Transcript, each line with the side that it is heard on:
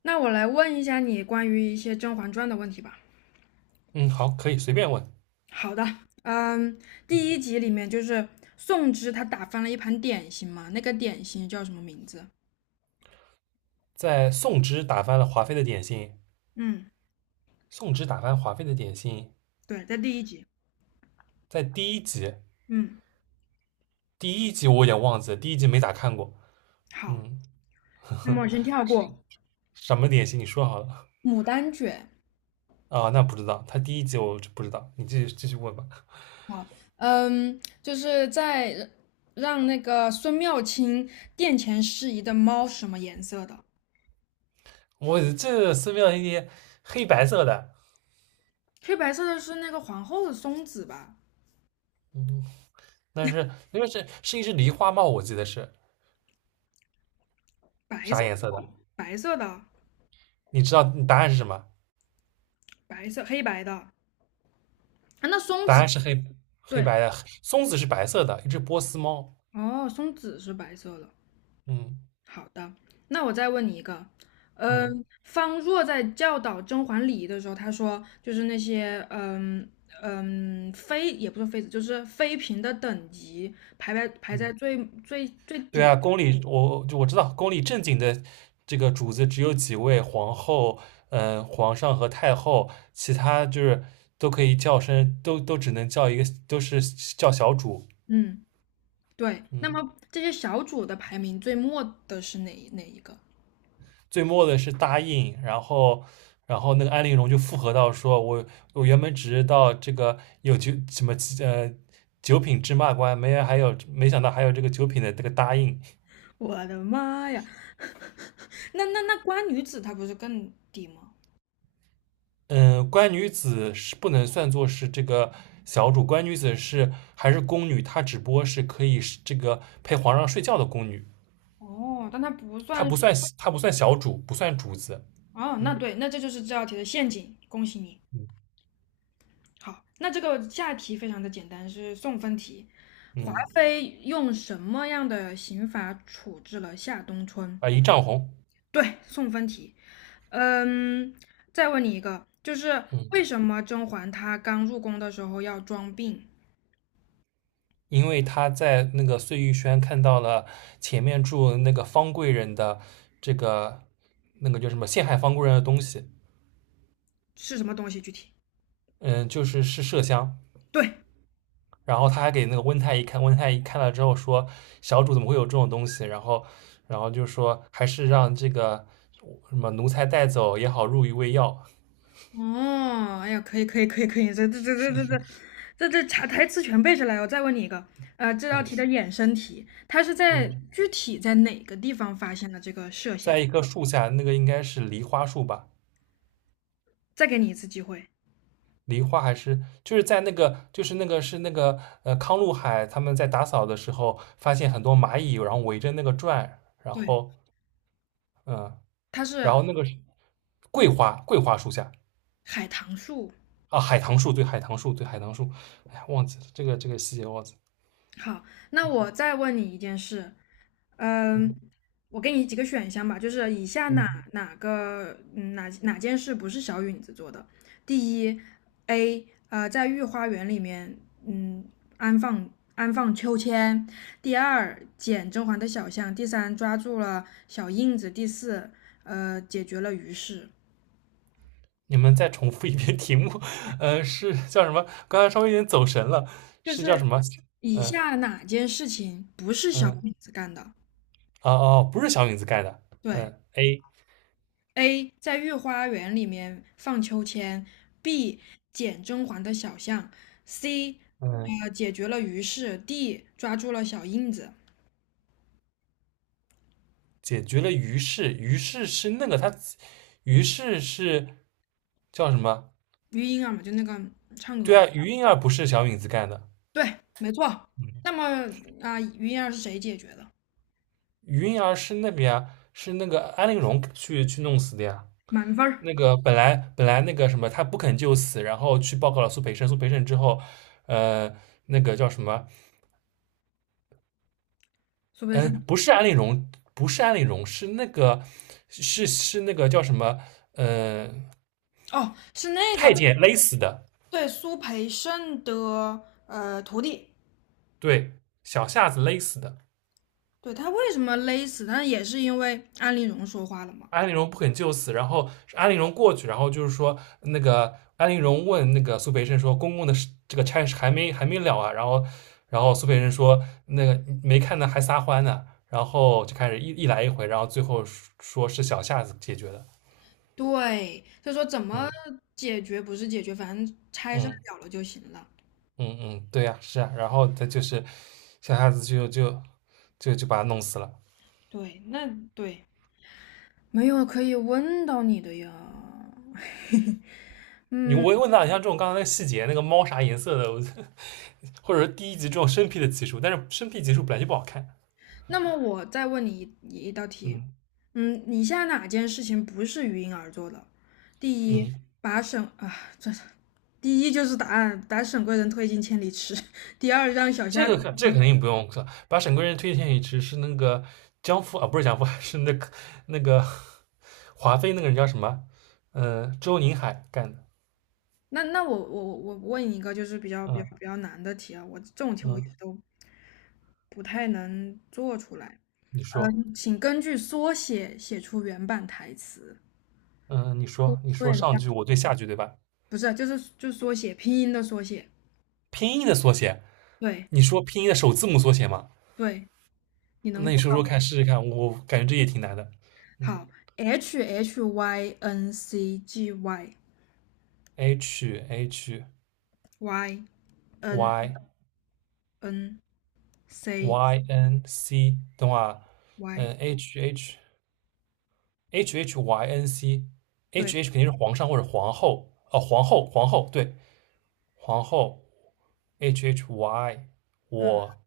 left: 那我来问一下你关于一些《甄嬛传》的问题吧。
right: 嗯，好，可以随便问。
left: 好的。嗯，
right: 嗯，
left: 第一集里面就是宋芝她打翻了一盘点心嘛，那个点心叫什么名字？
right: 在宋之打翻了华妃的点心，
left: 嗯。
right: 宋之打翻华妃的点心，
left: 对，在第一集。
right: 在第一集，
left: 嗯，
right: 第一集我有点忘记了，第一集没咋看过。
left: 好。
right: 嗯，
left: 那么我先跳过
right: 什么点心？你说好了
left: 牡丹卷。
right: 啊？那不知道，他第一集我就不知道，你继续问吧。
left: 好。就是在让那个孙妙清殿前适宜的猫是什么颜色的？
right: 我这寺庙一些黑白色的，
left: 黑白色的是那个皇后的松子吧？
right: 嗯，但是那个是一只梨花帽，我记得是
left: 白
right: 啥
left: 色，
right: 颜色的？
left: 白色的，
right: 你知道你答案是什么？
left: 白色黑白的啊，那松
right: 答
left: 子
right: 案是黑黑
left: 对。
right: 白的，松子是白色的，一只波斯猫。
left: 哦，松子是白色的。
right: 嗯
left: 好的，那我再问你一个。
right: 嗯
left: 方若在教导甄嬛礼仪的时候，他说就是那些妃也不是妃子，就是妃嫔的等级排在
right: 嗯。
left: 最
right: 对
left: 底。
right: 啊，宫里我知道，宫里正经的这个主子只有几位，皇后、嗯、皇上和太后，其他就是都可以叫声，都只能叫一个，都是叫小主。
left: 嗯，对。那
right: 嗯，
left: 么这些小主的排名最末的是哪一个？
right: 最末的是答应，然后那个安陵容就附和到说，我原本只知道这个有九什么呃九品芝麻官，没还有没想到还有这个九品的这个答应。
left: 我的妈呀！那官女子她不是更低吗？
right: 嗯，官女子是不能算作是这个小主，官女子是还是宫女，她只不过是可以是这个陪皇上睡觉的宫女，
left: 哦，但她不
right: 她
left: 算。
right: 不算她不算小主，不算主子。
left: 哦，那
right: 嗯
left: 对，那这就是这道题的陷阱，恭喜你。
right: 嗯
left: 好，那这个下题非常的简单，是送分题。华
right: 嗯，
left: 妃用什么样的刑罚处置了夏冬春？
right: 啊，一丈红。
left: 对，送分题。嗯，再问你一个，就是
right: 嗯，
left: 为什么甄嬛她刚入宫的时候要装病？
right: 因为她在那个碎玉轩看到了前面住那个方贵人的这个那个叫什么陷害方贵人的东西，
left: 是什么东西？具体？
right: 嗯，就是麝香。
left: 对。
right: 然后他还给那个温太医看，温太医看了之后说，小主怎么会有这种东西？然后，然后就说还是让这个什么奴才带走也好，入一喂药。
left: 哦，哎呀，可以可以可以可以，这查台词全背下来。我再问你一个，这道
right: 嗯
left: 题的衍生题，它是在
right: 嗯，
left: 具体在哪个地方发现的这个麝香？
right: 在一棵树下，那个应该是梨花树吧？
left: 再给你一次机会。
right: 梨花还是就是在那个就是那个是那个康禄海他们在打扫的时候发现很多蚂蚁，然后围着那个转，然
left: 对，
right: 后嗯，
left: 它
right: 然
left: 是
right: 后那个是桂花树下。
left: 海棠树。
right: 啊，海棠树，对，海棠树，对，海棠树。哎呀，忘记了这个细节忘记了。
left: 好，那我再问你一件事。嗯，我给你几个选项吧，就是以下哪
right: 嗯，
left: 哪个哪件事不是小允子做的？第一，A， 在御花园里面嗯安放安放秋千；第二，捡甄嬛的小象；第三，抓住了小印子；第四，解决了于氏。
right: 你们再重复一遍题目，是叫什么？刚才稍微有点走神了，
left: 就
right: 是叫
left: 是
right: 什么？
left: 以
right: 嗯
left: 下哪件事情不是小
right: 嗯，
left: 允子干的？
right: 哦哦，不是小影子盖的。
left: 对。
right: 嗯，A，
left: A 在御花园里面放秋千，B 捡甄嬛的小象，C
right: 嗯，
left: 解决了于氏， D 抓住了小印子。
right: 解决了于是，于是是那个他，于是是叫什么？
left: 余莺儿嘛，就那个唱
right: 对
left: 歌
right: 啊，于莺儿不是小影子干的，
left: 对，没错。那么啊，余莺儿是谁解决的？
right: 于莺儿是那边啊，是那个安陵容去弄死的呀。
left: 满分儿，
right: 那个本来那个什么，他不肯就死，然后去报告了苏培盛。苏培盛之后，呃，那个叫什么？
left: 苏培盛。
right: 嗯，不是安陵容，不是安陵容，是那个是那个叫什么？呃，
left: 哦，是那个
right: 太监勒死的，
left: 对苏培盛的徒弟。
right: 对，小夏子勒死的。
left: 对他为什么勒死？那也是因为安陵容说话了嘛。
right: 安陵容不肯就死，然后安陵容过去，然后就是说那个安陵容问那个苏培盛说：“公公的事这个差事还没了啊？”然后苏培盛说：“那个没看呢，还撒欢呢。”然后就开始一来一回，然后最后说是小夏子解决的。
left: 对，所说怎么
right: 嗯
left: 解决不是解决，反正拆事儿
right: 嗯
left: 了就行了。
right: 嗯嗯，对呀、是啊。然后他就是小夏子就把他弄死了。
left: 对，那对，没有可以问到你的呀。
right: 你我问到你像这种刚才那个细节，那个猫啥颜色的，我 或者说第一集这种生僻的集数，但是生僻集数本来就不好看。
left: 那么我再问你一道题。
right: 嗯
left: 以下哪件事情不是鱼鹰而做的？第一，
right: 嗯，
left: 把沈啊，这第一就是答案，把沈贵人推进千里池。第二，让小虾，
right: 这个可这个肯定不用可把沈贵人推荐给只是那个江父啊，不是江父，是那个华妃那个人叫什么？周宁海干的。
left: 那我问你一个就是比较比
right: 嗯
left: 较比较难的题啊，我这种题我一直
right: 嗯，
left: 都不太能做出来。
right: 你说，
left: 请根据缩写写出原版台词。
right: 嗯，你
left: 缩
right: 说，你说
left: 缩
right: 上
left: 写
right: 句
left: 的
right: 我对下句对吧？
left: 不是啊，就是缩写拼音的缩写。
right: 拼音的缩写，
left: 对
right: 你说拼音的首字母缩写嘛？
left: 对，你能
right: 那你
left: 做
right: 说说看，试试看，我感觉这也挺难的。嗯
left: 好。H H Y N C G Y
right: ，H H
left: Y N
right: Y
left: N C
right: Y N C，等会儿啊，
left: Y。
right: 嗯，H H H H Y N C，H
left: 对，
right: H H 肯定是皇上或者皇后，哦，皇后，皇后，对，皇后，H H Y，
left: 嗯
right: 我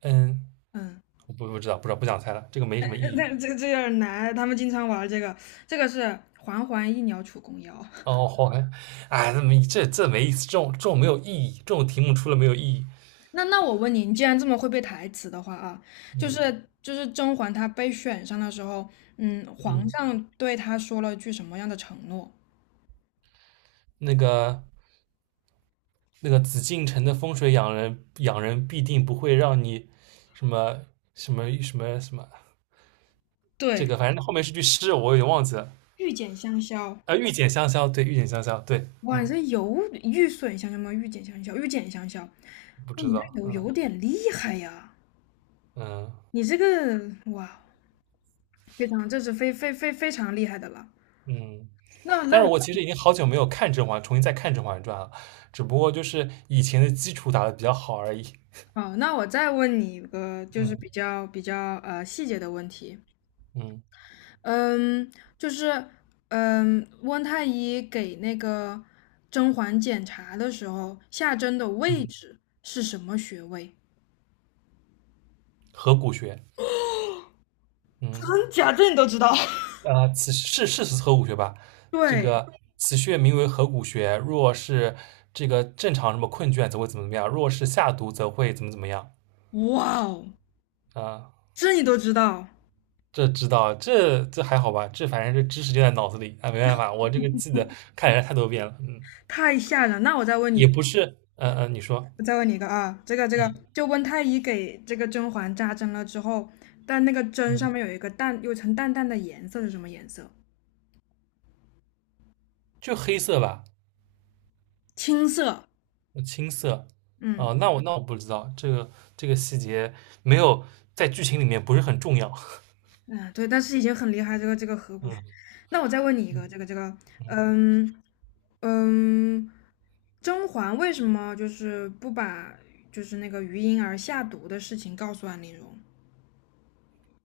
right: 嗯，
left: 嗯，
right: 我不知道，不知道，不想猜了，这个没什么意 义。
left: 那这有点难。他们经常玩这个，这个是环环一鸟楚公腰。
right: 哦，好，哎，这没这这没意思，这种没有意义，这种题目出了没有意义。
left: 那我问你，你既然这么会背台词的话啊，就
right: 嗯
left: 是就是甄嬛她被选上的时候。皇
right: 嗯，
left: 上对她说了句什么样的承诺？
right: 那个那个紫禁城的风水养人必定不会让你什么什么什么什么，这
left: 对，
right: 个反正后面是句诗，我有点忘记了。
left: 玉简香消。
right: 啊，御姐香消，对，御姐香消，对，
left: 哇，你
right: 嗯，
left: 这有玉损香消吗？玉简香消，玉简香消。
right: 不
left: 哇，
right: 知
left: 你这
right: 道，
left: 有
right: 嗯
left: 有点厉害呀！
right: 嗯
left: 你这个哇，非常，这是非常厉害的了。
right: 嗯，
left: 那
right: 但
left: 那
right: 是
left: 我
right: 我其实已经好久没有看《甄嬛》，重新再看《甄嬛传》了，只不过就是以前的基础打得比较好而已，
left: 哦，那我再问你一个，就是比
right: 嗯
left: 较比较细节的问题。
right: 嗯
left: 嗯，就是温太医给那个甄嬛检查的时候，下针的位
right: 嗯，
left: 置是什么穴位？
right: 合谷穴，嗯，
left: 真假这你都知道？
right: 此是合谷穴吧？这
left: 对，
right: 个此穴名为合谷穴，若是这个正常什么困倦，则会怎么怎么样；若是下毒，则会怎么怎么样
left: 哇哦，
right: 啊、
left: 这你都知道。
right: 这知道，这还好吧？这反正这知识就在脑子里，啊，没办法，我这个记得看人家太多遍了，嗯，
left: 太吓人了，那我再问
right: 也
left: 你，
right: 不是，嗯嗯，你说，
left: 我再问你一个啊，这个，
right: 嗯
left: 就温太医给这个甄嬛扎针了之后，但那个针
right: 嗯，
left: 上面有一个淡，有一层淡淡的颜色是什么颜色？
right: 就黑色吧，
left: 青色。
right: 青色，
left: 嗯，
right: 哦，那我不知道，这个细节没有在剧情里面不是很重要，
left: 嗯，对，但是已经很厉害，这个河谷学。
right: 嗯，
left: 那我再问你一个，
right: 嗯
left: 这个，嗯嗯，甄嬛为什么就是不把就是那个余莺儿下毒的事情告诉安陵容？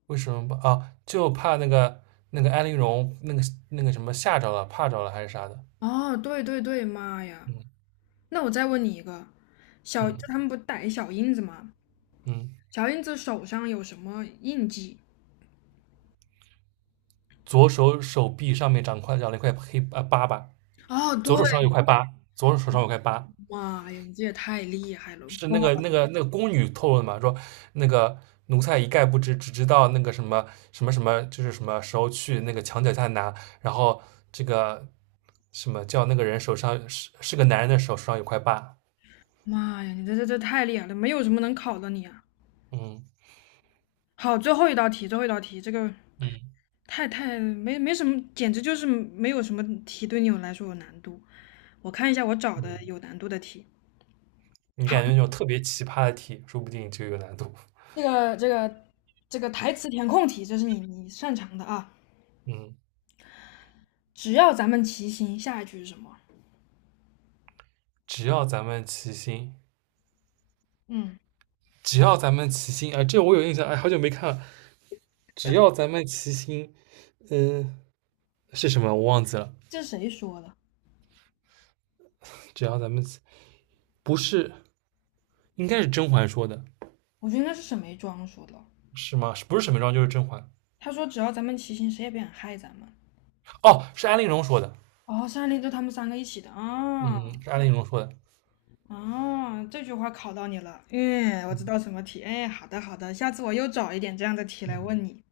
right: 为什么不啊？就怕那个那个安陵容那个什么吓着了，怕着了还是啥的，
left: 哦，对对对，妈呀！
right: 嗯
left: 那我再问你一个，就
right: 嗯
left: 他们不逮小印子吗？
right: 嗯，
left: 小印子手上有什么印记？
right: 左手手臂上面长块长了一块黑啊疤吧。
left: 哦，对，
right: 左手上有块疤，左手手上有块疤，
left: 妈呀，你这也太厉害了！
right: 是那个宫女透露的嘛？说那个奴才一概不知，只知道那个什么什么什么，就是什么时候去那个墙脚下拿，然后这个什么叫那个人手上是个男人的手上有块疤，
left: 妈呀，你这太厉害了，没有什么能考的你啊！
right: 嗯
left: 好，最后一道题，最后一道题，这个。
right: 嗯，
left: 太没什么，简直就是没有什么题对你们来说有难度。我看一下我找的有难度的题。
right: 你
left: 好，
right: 感觉那种特别奇葩的题，说不定就有难度，
left: 这个台词填空题，这是你擅长的啊。
right: 嗯，
left: 只要咱们齐心，下一句是什么？
right: 只要咱们齐心。
left: 嗯，
right: 只要咱们齐心，啊！这我有印象，哎，好久没看了。只要咱们齐心，嗯、是什么？我忘记了。
left: 这是谁说的？
right: 只要咱们不是，应该是甄嬛说的，
left: 我觉得应该是沈眉庄说的。
right: 是吗？不是沈眉庄就是甄嬛。
left: 他说只要咱们齐心，谁也别想害咱们。
right: 哦，是安陵容说的，
left: 哦，山林就他们三个一起的
right: 嗯，
left: 啊
right: 是安陵容说的，
left: 啊！这句话考到你了。嗯，我
right: 嗯
left: 知道什么题。哎，好的好的，下次我又找一点这样的题来
right: 嗯，
left: 问你。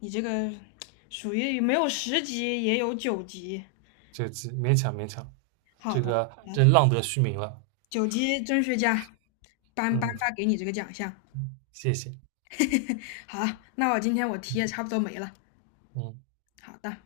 left: 你这个属于没有十级也有九级。
right: 这个勉强勉强，
left: 好
right: 这
left: 的，好，
right: 个真浪得虚名了，
left: 九级甄学家颁
right: 嗯，
left: 发给你这个奖项。
right: 谢谢，
left: 好，那我今天我题也差不多没了。
right: 嗯。
left: 好的。